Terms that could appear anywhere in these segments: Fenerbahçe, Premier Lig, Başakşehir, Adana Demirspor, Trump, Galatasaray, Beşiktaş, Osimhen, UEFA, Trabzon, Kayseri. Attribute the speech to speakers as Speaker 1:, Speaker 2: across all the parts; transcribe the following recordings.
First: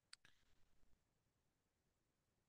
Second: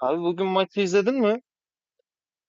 Speaker 1: Abi bugün maçı izledin mi?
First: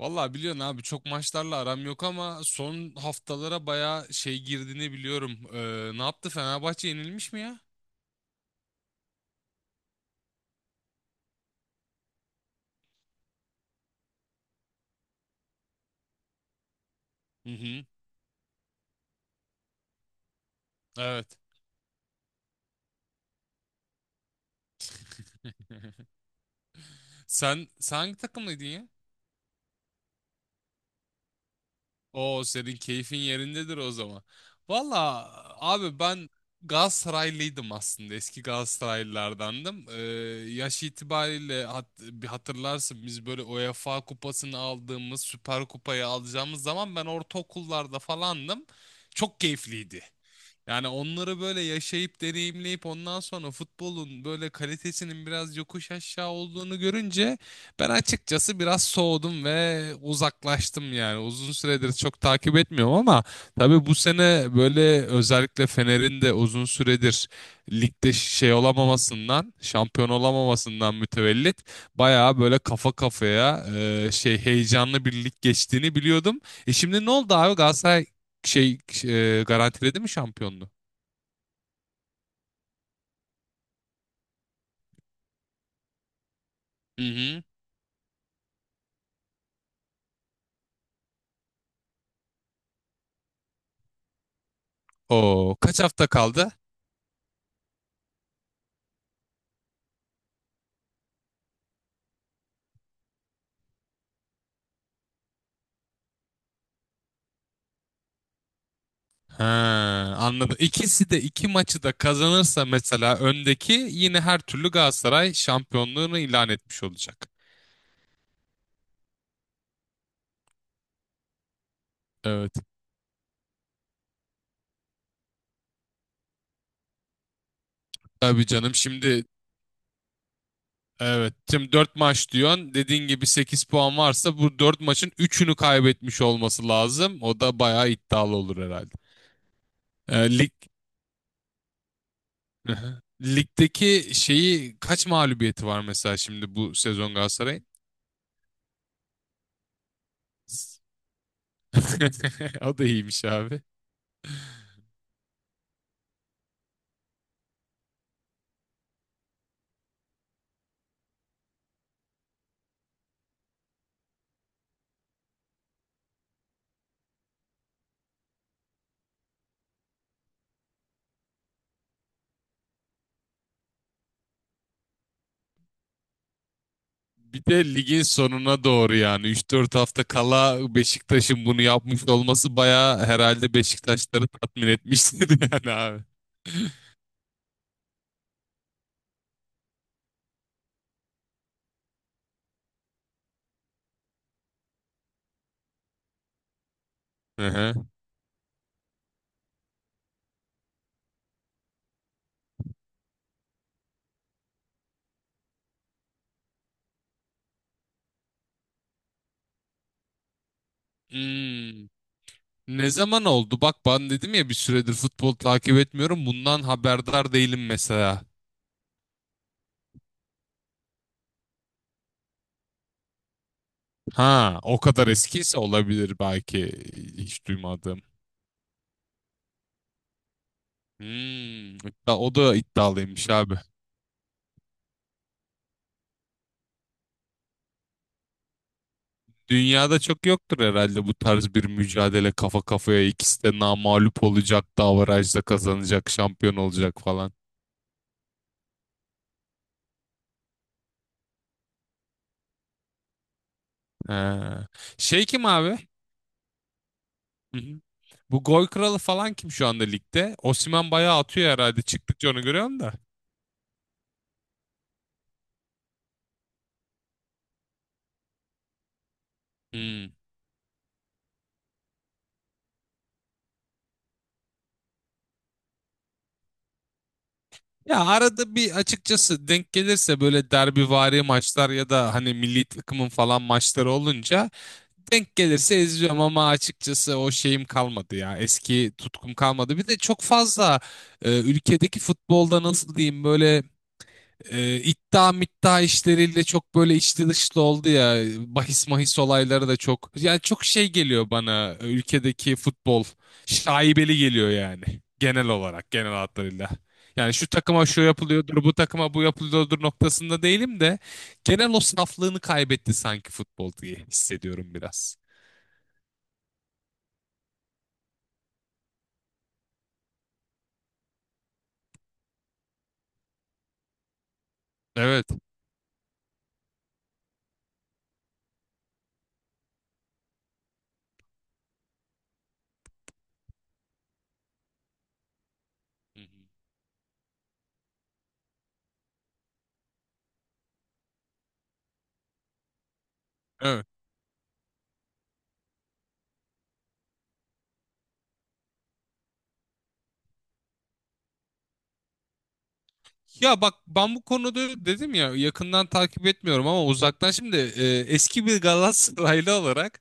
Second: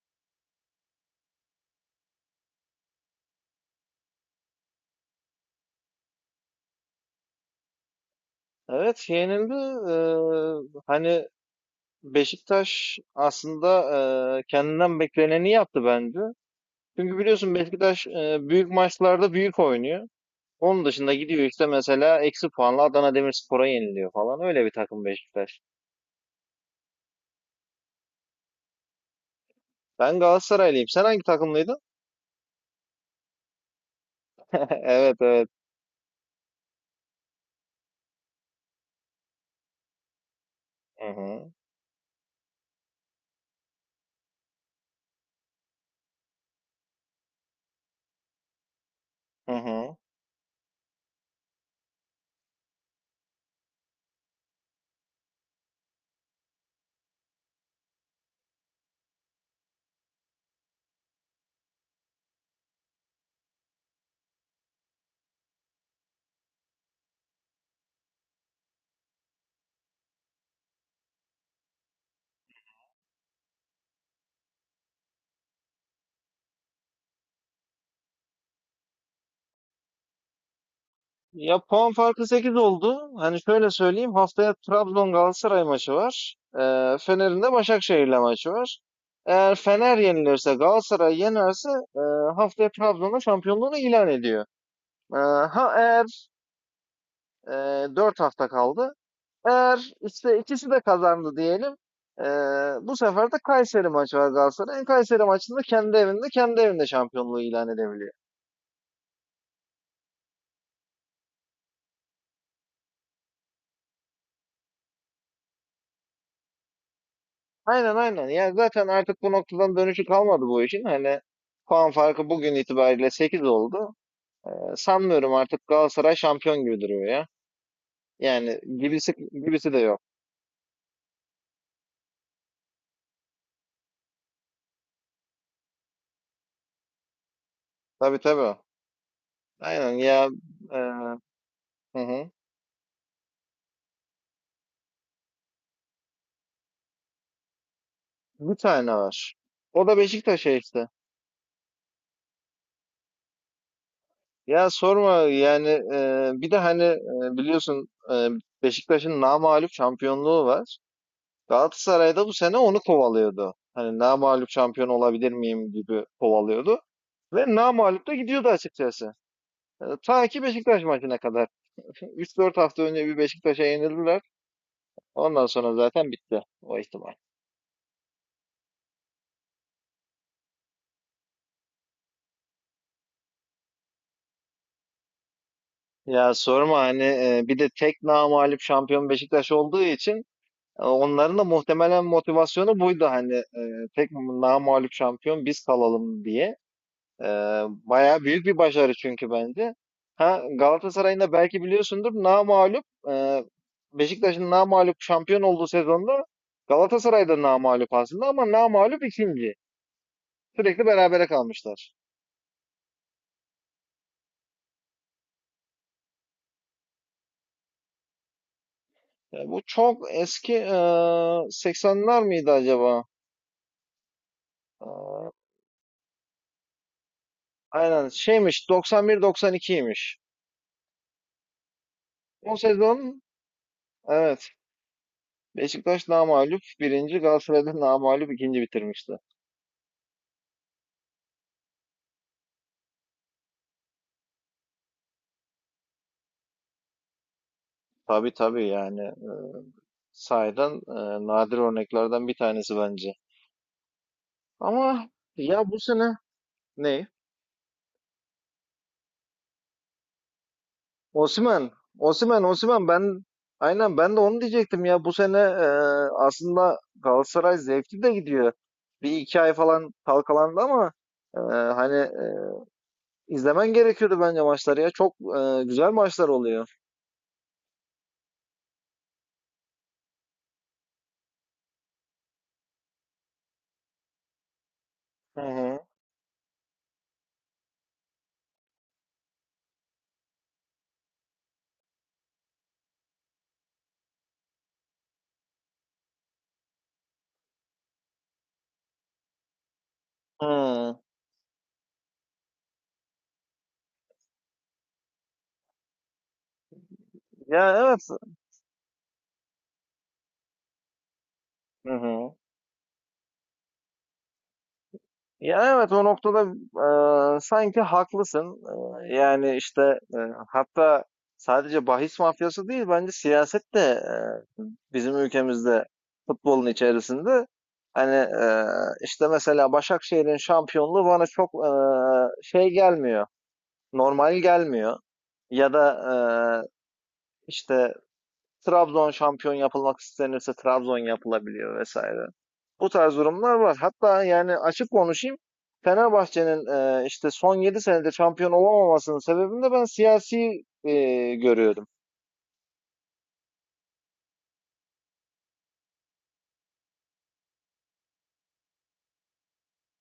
Speaker 2: Vallahi biliyorsun abi çok maçlarla aram yok ama son haftalara bayağı şey girdiğini biliyorum. Ne yaptı Fenerbahçe yenilmiş mi ya?
Speaker 1: Evet, şey, yenildi. Hani Beşiktaş aslında kendinden bekleneni yaptı bence. Çünkü
Speaker 2: Hı
Speaker 1: biliyorsun
Speaker 2: hı.
Speaker 1: Beşiktaş büyük maçlarda büyük oynuyor. Onun dışında
Speaker 2: Evet.
Speaker 1: gidiyor işte, mesela eksi puanla Adana Demirspor'a yeniliyor falan. Öyle bir takım Beşiktaş.
Speaker 2: Sen hangi takımlıydın ya?
Speaker 1: Ben Galatasaraylıyım. Sen hangi takımlıydın?
Speaker 2: Oo senin keyfin yerindedir o zaman.
Speaker 1: Evet,
Speaker 2: Vallahi
Speaker 1: evet.
Speaker 2: abi ben Galatasaraylıydım aslında. Eski Galatasaraylılardandım. Yaş
Speaker 1: Hı hı.
Speaker 2: itibariyle bir hatırlarsın biz böyle UEFA kupasını aldığımız, Süper Kupayı alacağımız zaman ben ortaokullarda falandım. Çok
Speaker 1: Hı hı.
Speaker 2: keyifliydi. Yani onları böyle yaşayıp deneyimleyip ondan sonra futbolun böyle kalitesinin biraz yokuş aşağı olduğunu görünce ben açıkçası biraz soğudum ve uzaklaştım yani. Uzun süredir çok takip etmiyorum ama tabii bu sene böyle özellikle Fener'in de uzun süredir ligde şey olamamasından, şampiyon olamamasından mütevellit bayağı böyle kafa kafaya şey heyecanlı bir lig geçtiğini biliyordum. E şimdi ne oldu abi Galatasaray şey garantiledi mi şampiyonluğu?
Speaker 1: Ya puan farkı 8 oldu. Hani şöyle söyleyeyim. Haftaya Trabzon Galatasaray maçı var.
Speaker 2: Hı
Speaker 1: Fener'in
Speaker 2: hı.
Speaker 1: de Başakşehir'le maçı var. Eğer Fener yenilirse, Galatasaray yenerse e, haftaya Trabzon'da şampiyonluğunu ilan ediyor. Ee,
Speaker 2: O
Speaker 1: ha
Speaker 2: kaç
Speaker 1: eğer
Speaker 2: hafta kaldı?
Speaker 1: e, 4 hafta kaldı. Eğer işte ikisi de kazandı diyelim, e, bu sefer de Kayseri maçı var Galatasaray'ın. Kayseri maçında kendi evinde, kendi evinde şampiyonluğu ilan edebiliyor.
Speaker 2: Ha, anladım. İkisi de iki maçı da kazanırsa mesela öndeki yine her türlü Galatasaray şampiyonluğunu ilan etmiş olacak.
Speaker 1: Aynen, aynen. Ya zaten artık bu noktadan dönüşü kalmadı bu işin. Hani puan farkı
Speaker 2: Evet.
Speaker 1: bugün itibariyle 8 oldu. Sanmıyorum artık, Galatasaray şampiyon gibi duruyor ya.
Speaker 2: Tabii
Speaker 1: Yani
Speaker 2: canım
Speaker 1: gibisi
Speaker 2: şimdi
Speaker 1: gibisi de yok.
Speaker 2: evet şimdi 4 maç diyorsun. Dediğin gibi 8 puan varsa bu 4 maçın üçünü kaybetmiş olması lazım. O da bayağı
Speaker 1: Tabii,
Speaker 2: iddialı
Speaker 1: tabii.
Speaker 2: olur herhalde.
Speaker 1: Aynen ya.
Speaker 2: Lig
Speaker 1: e, hı hı.
Speaker 2: Ligdeki şeyi kaç mağlubiyeti var mesela şimdi bu sezon Galatasaray'ın?
Speaker 1: Bir tane var. O da Beşiktaş'a işte.
Speaker 2: O da iyiymiş abi.
Speaker 1: Ya sorma yani, bir de hani biliyorsun, Beşiktaş'ın namağlup şampiyonluğu var. Galatasaray'da bu sene onu kovalıyordu. Hani namağlup şampiyon olabilir miyim gibi kovalıyordu. Ve namağlup da gidiyordu açıkçası. Ta ki Beşiktaş maçına kadar. 3-4 hafta önce bir Beşiktaş'a yenildiler. Ondan sonra zaten bitti o ihtimal.
Speaker 2: Bir de ligin sonuna doğru yani 3-4 hafta kala Beşiktaş'ın bunu yapmış olması bayağı herhalde Beşiktaşları tatmin etmiştir yani abi.
Speaker 1: Ya sorma hani, bir de tek namağlup şampiyon Beşiktaş olduğu için onların da muhtemelen motivasyonu buydu, hani tek namağlup şampiyon biz kalalım diye. Ee,
Speaker 2: Hı hı.
Speaker 1: Bayağı büyük bir başarı çünkü bence. Ha, Galatasaray'ın da belki biliyorsundur, namağlup, e, Beşiktaş'ın namağlup şampiyon olduğu sezonda Galatasaray'da da namağlup aslında, ama namağlup ikinci. Sürekli berabere
Speaker 2: Hmm.
Speaker 1: kalmışlar.
Speaker 2: Ne zaman oldu? Bak ben dedim ya bir süredir futbol takip etmiyorum. Bundan haberdar değilim mesela.
Speaker 1: Yani bu çok eski, 80'ler miydi acaba?
Speaker 2: Ha, o
Speaker 1: E,
Speaker 2: kadar eskiyse olabilir belki hiç duymadım.
Speaker 1: aynen, şeymiş, 91-92'ymiş.
Speaker 2: Hmm, o da
Speaker 1: O sezon,
Speaker 2: iddialıymış abi.
Speaker 1: evet, Beşiktaş namağlup birinci, Galatasaray'da namağlup ikinci bitirmişti.
Speaker 2: Dünyada çok yoktur herhalde bu tarz bir mücadele kafa kafaya ikisi de namağlup olacak, davarajda kazanacak, şampiyon olacak falan.
Speaker 1: Tabii, tabii yani, sahiden nadir örneklerden bir tanesi bence.
Speaker 2: He.
Speaker 1: Ama
Speaker 2: Şey kim
Speaker 1: ya,
Speaker 2: abi?
Speaker 1: bu sene ne?
Speaker 2: Hı hı. Bu gol kralı falan kim şu anda ligde? Osimhen bayağı atıyor
Speaker 1: Osimhen,
Speaker 2: herhalde çıktıkça
Speaker 1: Osimhen,
Speaker 2: onu görüyorum
Speaker 1: Osimhen,
Speaker 2: da.
Speaker 1: ben aynen ben de onu diyecektim ya. Bu sene aslında Galatasaray zevkli de gidiyor. Bir iki ay falan
Speaker 2: Hmm.
Speaker 1: kalkalandı ama e, hani, izlemen gerekiyordu bence maçları ya. Çok güzel maçlar oluyor.
Speaker 2: Ya arada bir açıkçası denk gelirse böyle derbivari maçlar ya da hani milli takımın falan maçları olunca denk
Speaker 1: Hı hı.
Speaker 2: gelirse izliyorum ama açıkçası o şeyim kalmadı ya. Eski tutkum kalmadı. Bir de çok fazla ülkedeki futbolda nasıl diyeyim böyle iddia middia işleriyle çok böyle içli dışlı oldu ya. Bahis mahis olayları da çok. Yani çok şey
Speaker 1: Hı.
Speaker 2: geliyor bana ülkedeki futbol. Şaibeli geliyor yani. Genel olarak genel hatlarıyla. Yani şu
Speaker 1: Ya
Speaker 2: takıma şu
Speaker 1: evet.
Speaker 2: yapılıyordur, bu takıma bu yapılıyordur noktasında değilim de genel o
Speaker 1: Hı hı.
Speaker 2: saflığını kaybetti sanki futbol diye hissediyorum biraz.
Speaker 1: Ya evet, o noktada sanki haklısın. Yani işte, e, hatta sadece bahis mafyası değil, bence siyaset de bizim
Speaker 2: Evet.
Speaker 1: ülkemizde futbolun içerisinde. Hani işte mesela Başakşehir'in şampiyonluğu bana çok şey gelmiyor, normal gelmiyor. Ya da,
Speaker 2: Hı hı.
Speaker 1: işte Trabzon şampiyon yapılmak istenirse Trabzon yapılabiliyor vesaire. Bu tarz durumlar var.
Speaker 2: Evet.
Speaker 1: Hatta yani, açık konuşayım. Fenerbahçe'nin, işte son 7 senede şampiyon olamamasının sebebini de ben siyasi görüyordum.
Speaker 2: Ya bak ben bu konuda dedim ya yakından takip etmiyorum ama uzaktan şimdi eski bir Galatasaraylı olarak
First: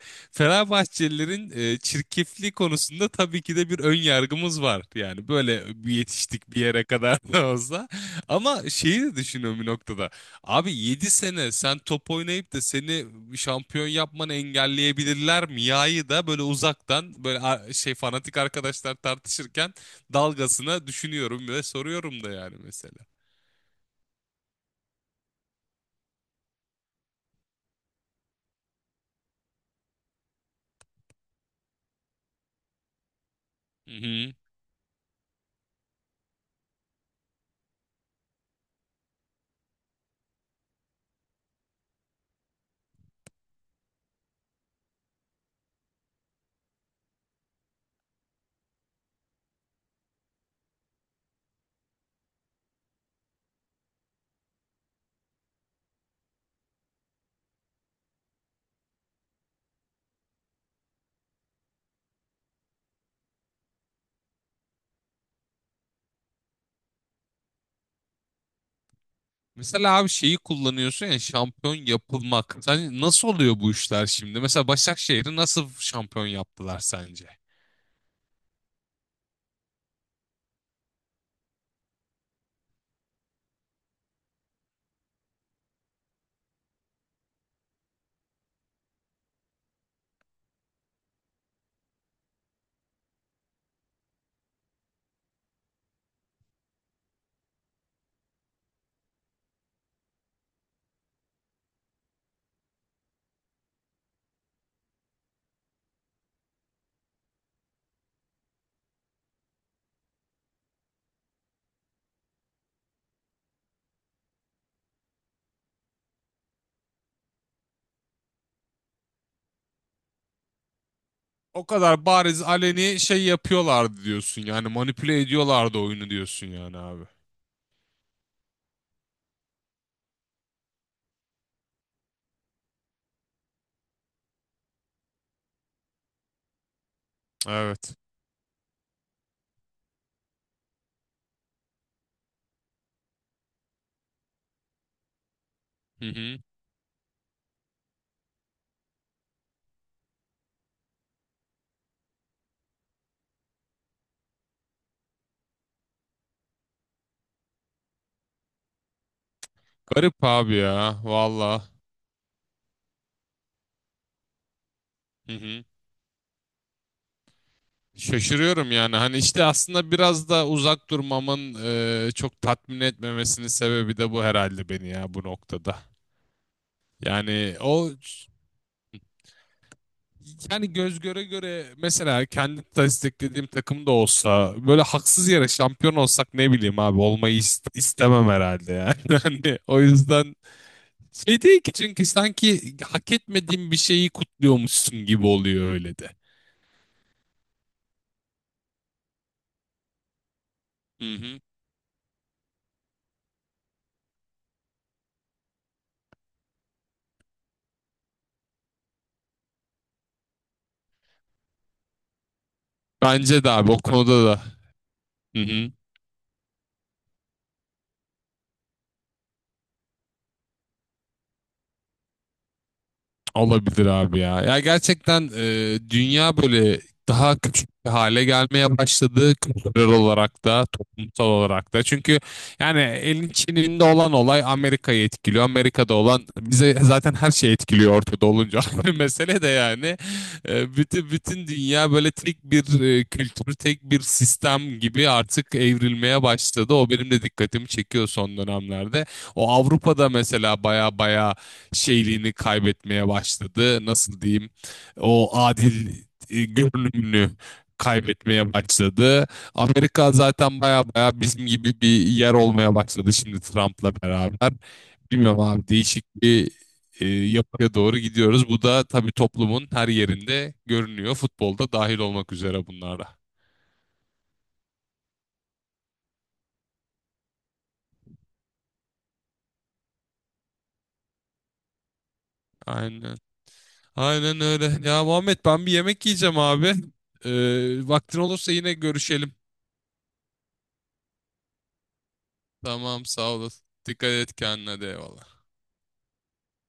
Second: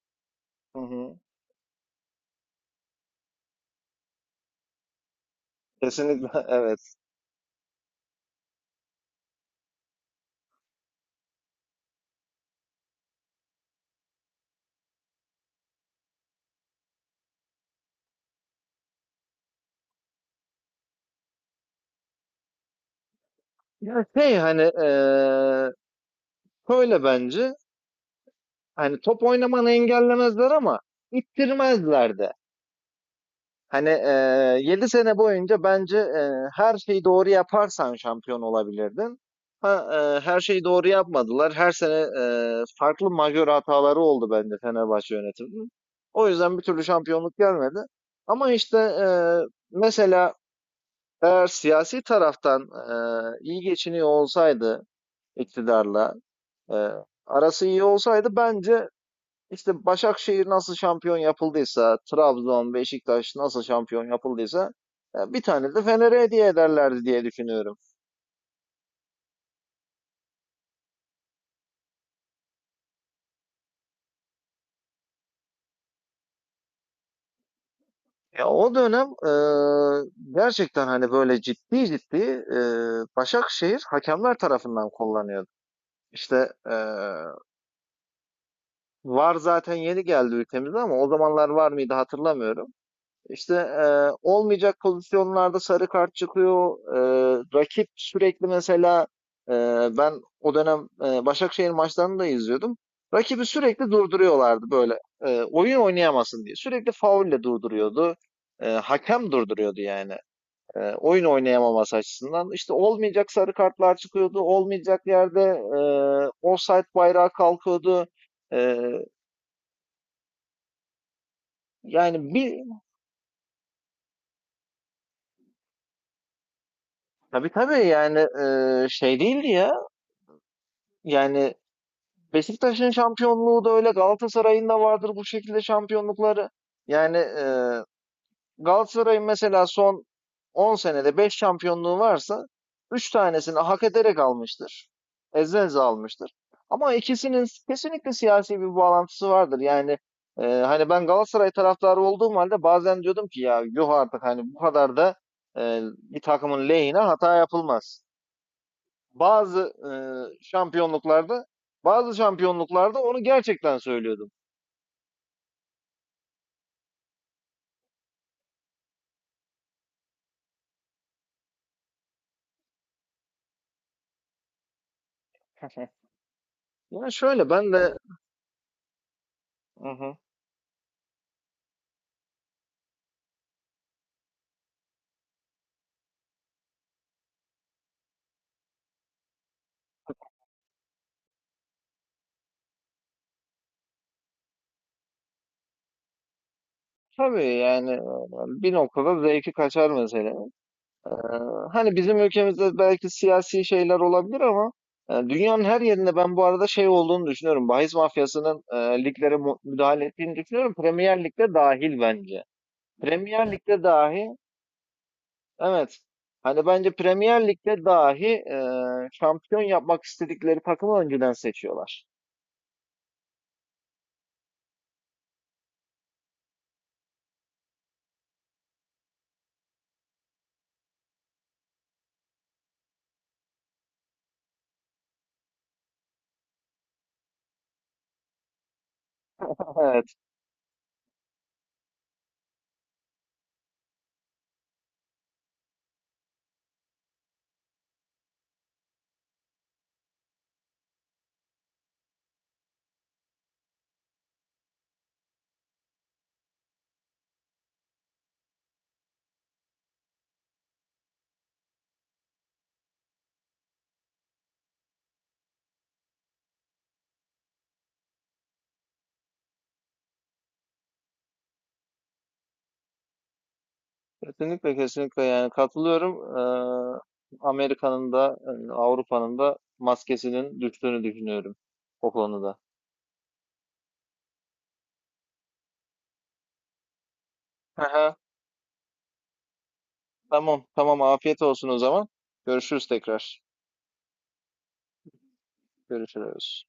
Speaker 1: Hı hı.
Speaker 2: Fenerbahçelilerin çirkefliği konusunda tabii ki de bir ön yargımız var. Yani böyle bir
Speaker 1: Kesinlikle
Speaker 2: yetiştik bir
Speaker 1: evet.
Speaker 2: yere kadar da olsa. Ama şeyi de düşünüyorum bir noktada. Abi 7 sene sen top oynayıp da seni şampiyon yapmanı engelleyebilirler mi? Ya'yı da böyle uzaktan böyle şey fanatik arkadaşlar tartışırken dalgasına düşünüyorum ve soruyorum da yani mesela.
Speaker 1: Yani şey, hani, şöyle bence, hani top oynamanı engellemezler ama ittirmezler de. Hani
Speaker 2: Hı hı.
Speaker 1: 7 sene boyunca bence her şeyi doğru yaparsan şampiyon olabilirdin. Ha, her şeyi doğru yapmadılar. Her sene farklı majör hataları oldu bence Fenerbahçe yönetiminin. O yüzden bir türlü şampiyonluk gelmedi. Ama işte, mesela eğer siyasi taraftan iyi geçiniyor olsaydı iktidarla, eee, arası iyi olsaydı bence işte Başakşehir nasıl şampiyon yapıldıysa, Trabzon, Beşiktaş nasıl şampiyon yapıldıysa bir tane de Fener'e hediye ederlerdi diye düşünüyorum.
Speaker 2: Mesela abi şeyi kullanıyorsun ya şampiyon yapılmak. Sen nasıl oluyor bu işler şimdi? Mesela Başakşehir'i nasıl şampiyon yaptılar sence?
Speaker 1: Ya o dönem gerçekten hani böyle ciddi ciddi e, Başakşehir hakemler tarafından kullanıyordu. İşte VAR zaten yeni geldi ülkemize, ama o zamanlar var mıydı hatırlamıyorum. İşte olmayacak pozisyonlarda sarı kart çıkıyor. Rakip sürekli, mesela e, ben o dönem Başakşehir maçlarını da izliyordum. Rakibi sürekli durduruyorlardı böyle. E, oyun oynayamasın diye. Sürekli faulle durduruyordu. Hakem durduruyordu yani, oyun oynayamaması açısından. İşte olmayacak sarı kartlar çıkıyordu. Olmayacak yerde offside bayrağı kalkıyordu. E,
Speaker 2: O kadar
Speaker 1: yani
Speaker 2: bariz
Speaker 1: bir,
Speaker 2: aleni şey yapıyorlardı diyorsun yani manipüle ediyorlardı oyunu diyorsun yani abi.
Speaker 1: tabii, tabii yani, şey değildi ya. Yani Beşiktaş'ın şampiyonluğu da öyle, Galatasaray'ın da vardır bu şekilde şampiyonlukları. Yani
Speaker 2: Evet.
Speaker 1: Galatasaray'ın mesela son 10 senede 5 şampiyonluğu varsa, 3 tanesini hak ederek almıştır. Eze eze
Speaker 2: Hı
Speaker 1: almıştır.
Speaker 2: hı.
Speaker 1: Ama ikisinin kesinlikle siyasi bir bağlantısı vardır. Yani hani ben Galatasaray taraftarı olduğum halde bazen diyordum ki, ya yuh artık, hani bu kadar da bir takımın lehine hata yapılmaz bazı
Speaker 2: Garip abi ya
Speaker 1: şampiyonluklarda,
Speaker 2: valla.
Speaker 1: bazı şampiyonluklarda onu gerçekten söylüyordum.
Speaker 2: Hı hı. Şaşırıyorum yani hani işte aslında biraz da uzak durmamın çok tatmin etmemesinin sebebi de bu herhalde beni ya bu noktada.
Speaker 1: Yani şöyle
Speaker 2: Yani
Speaker 1: ben
Speaker 2: o
Speaker 1: de, hı hı,
Speaker 2: yani göz göre göre mesela kendi desteklediğim takım da olsa böyle haksız yere şampiyon olsak ne bileyim abi olmayı istemem herhalde yani. Hani o yüzden şey değil ki çünkü sanki hak etmediğim bir şeyi kutluyormuşsun gibi oluyor öyle de.
Speaker 1: tabii yani, bir noktada zevki kaçar mesela. E,
Speaker 2: Hı hı.
Speaker 1: Hani bizim ülkemizde belki siyasi şeyler olabilir, ama dünyanın her yerinde ben bu arada şey olduğunu düşünüyorum. Bahis mafyasının liglere mu- müdahale ettiğini düşünüyorum. Premier Lig'de dahil bence.
Speaker 2: Bence de
Speaker 1: Premier
Speaker 2: abi o
Speaker 1: Lig'de
Speaker 2: konuda
Speaker 1: dahi.
Speaker 2: da. Hı hı.
Speaker 1: Evet. Hani bence Premier Lig'de dahi şampiyon yapmak istedikleri takımı önceden seçiyorlar.
Speaker 2: Olabilir abi ya. Ya gerçekten dünya böyle daha küçük bir hale gelmeye başladı kültürel olarak da toplumsal olarak da. Çünkü yani elin Çin'inde olan olay Amerika'yı etkiliyor. Amerika'da olan bize zaten her şey etkiliyor ortada olunca. Mesele de yani
Speaker 1: Evet.
Speaker 2: bütün bütün dünya böyle tek bir kültür, tek bir sistem gibi artık evrilmeye başladı. O benim de dikkatimi çekiyor son dönemlerde. O Avrupa'da mesela baya baya şeyliğini kaybetmeye başladı. Nasıl diyeyim? O adil görünümünü kaybetmeye başladı. Amerika zaten baya baya bizim gibi bir yer olmaya başladı şimdi Trump'la beraber. Bilmiyorum abi değişik bir yapıya doğru gidiyoruz. Bu da tabii toplumun her yerinde görünüyor. Futbolda dahil olmak üzere bunlarda.
Speaker 1: Kesinlikle, kesinlikle yani, katılıyorum. Amerika'nın da, Avrupa'nın da maskesinin düştüğünü düşünüyorum o konuda.
Speaker 2: Aynen. Aynen öyle. Ya Muhammed ben bir yemek yiyeceğim abi. Ee,
Speaker 1: Aha,
Speaker 2: Vaktin olursa yine görüşelim.
Speaker 1: tamam, tamam, afiyet olsun o zaman. Görüşürüz
Speaker 2: Tamam sağ
Speaker 1: tekrar.
Speaker 2: olasın. Dikkat et kendine de eyvallah.
Speaker 1: Görüşürüz.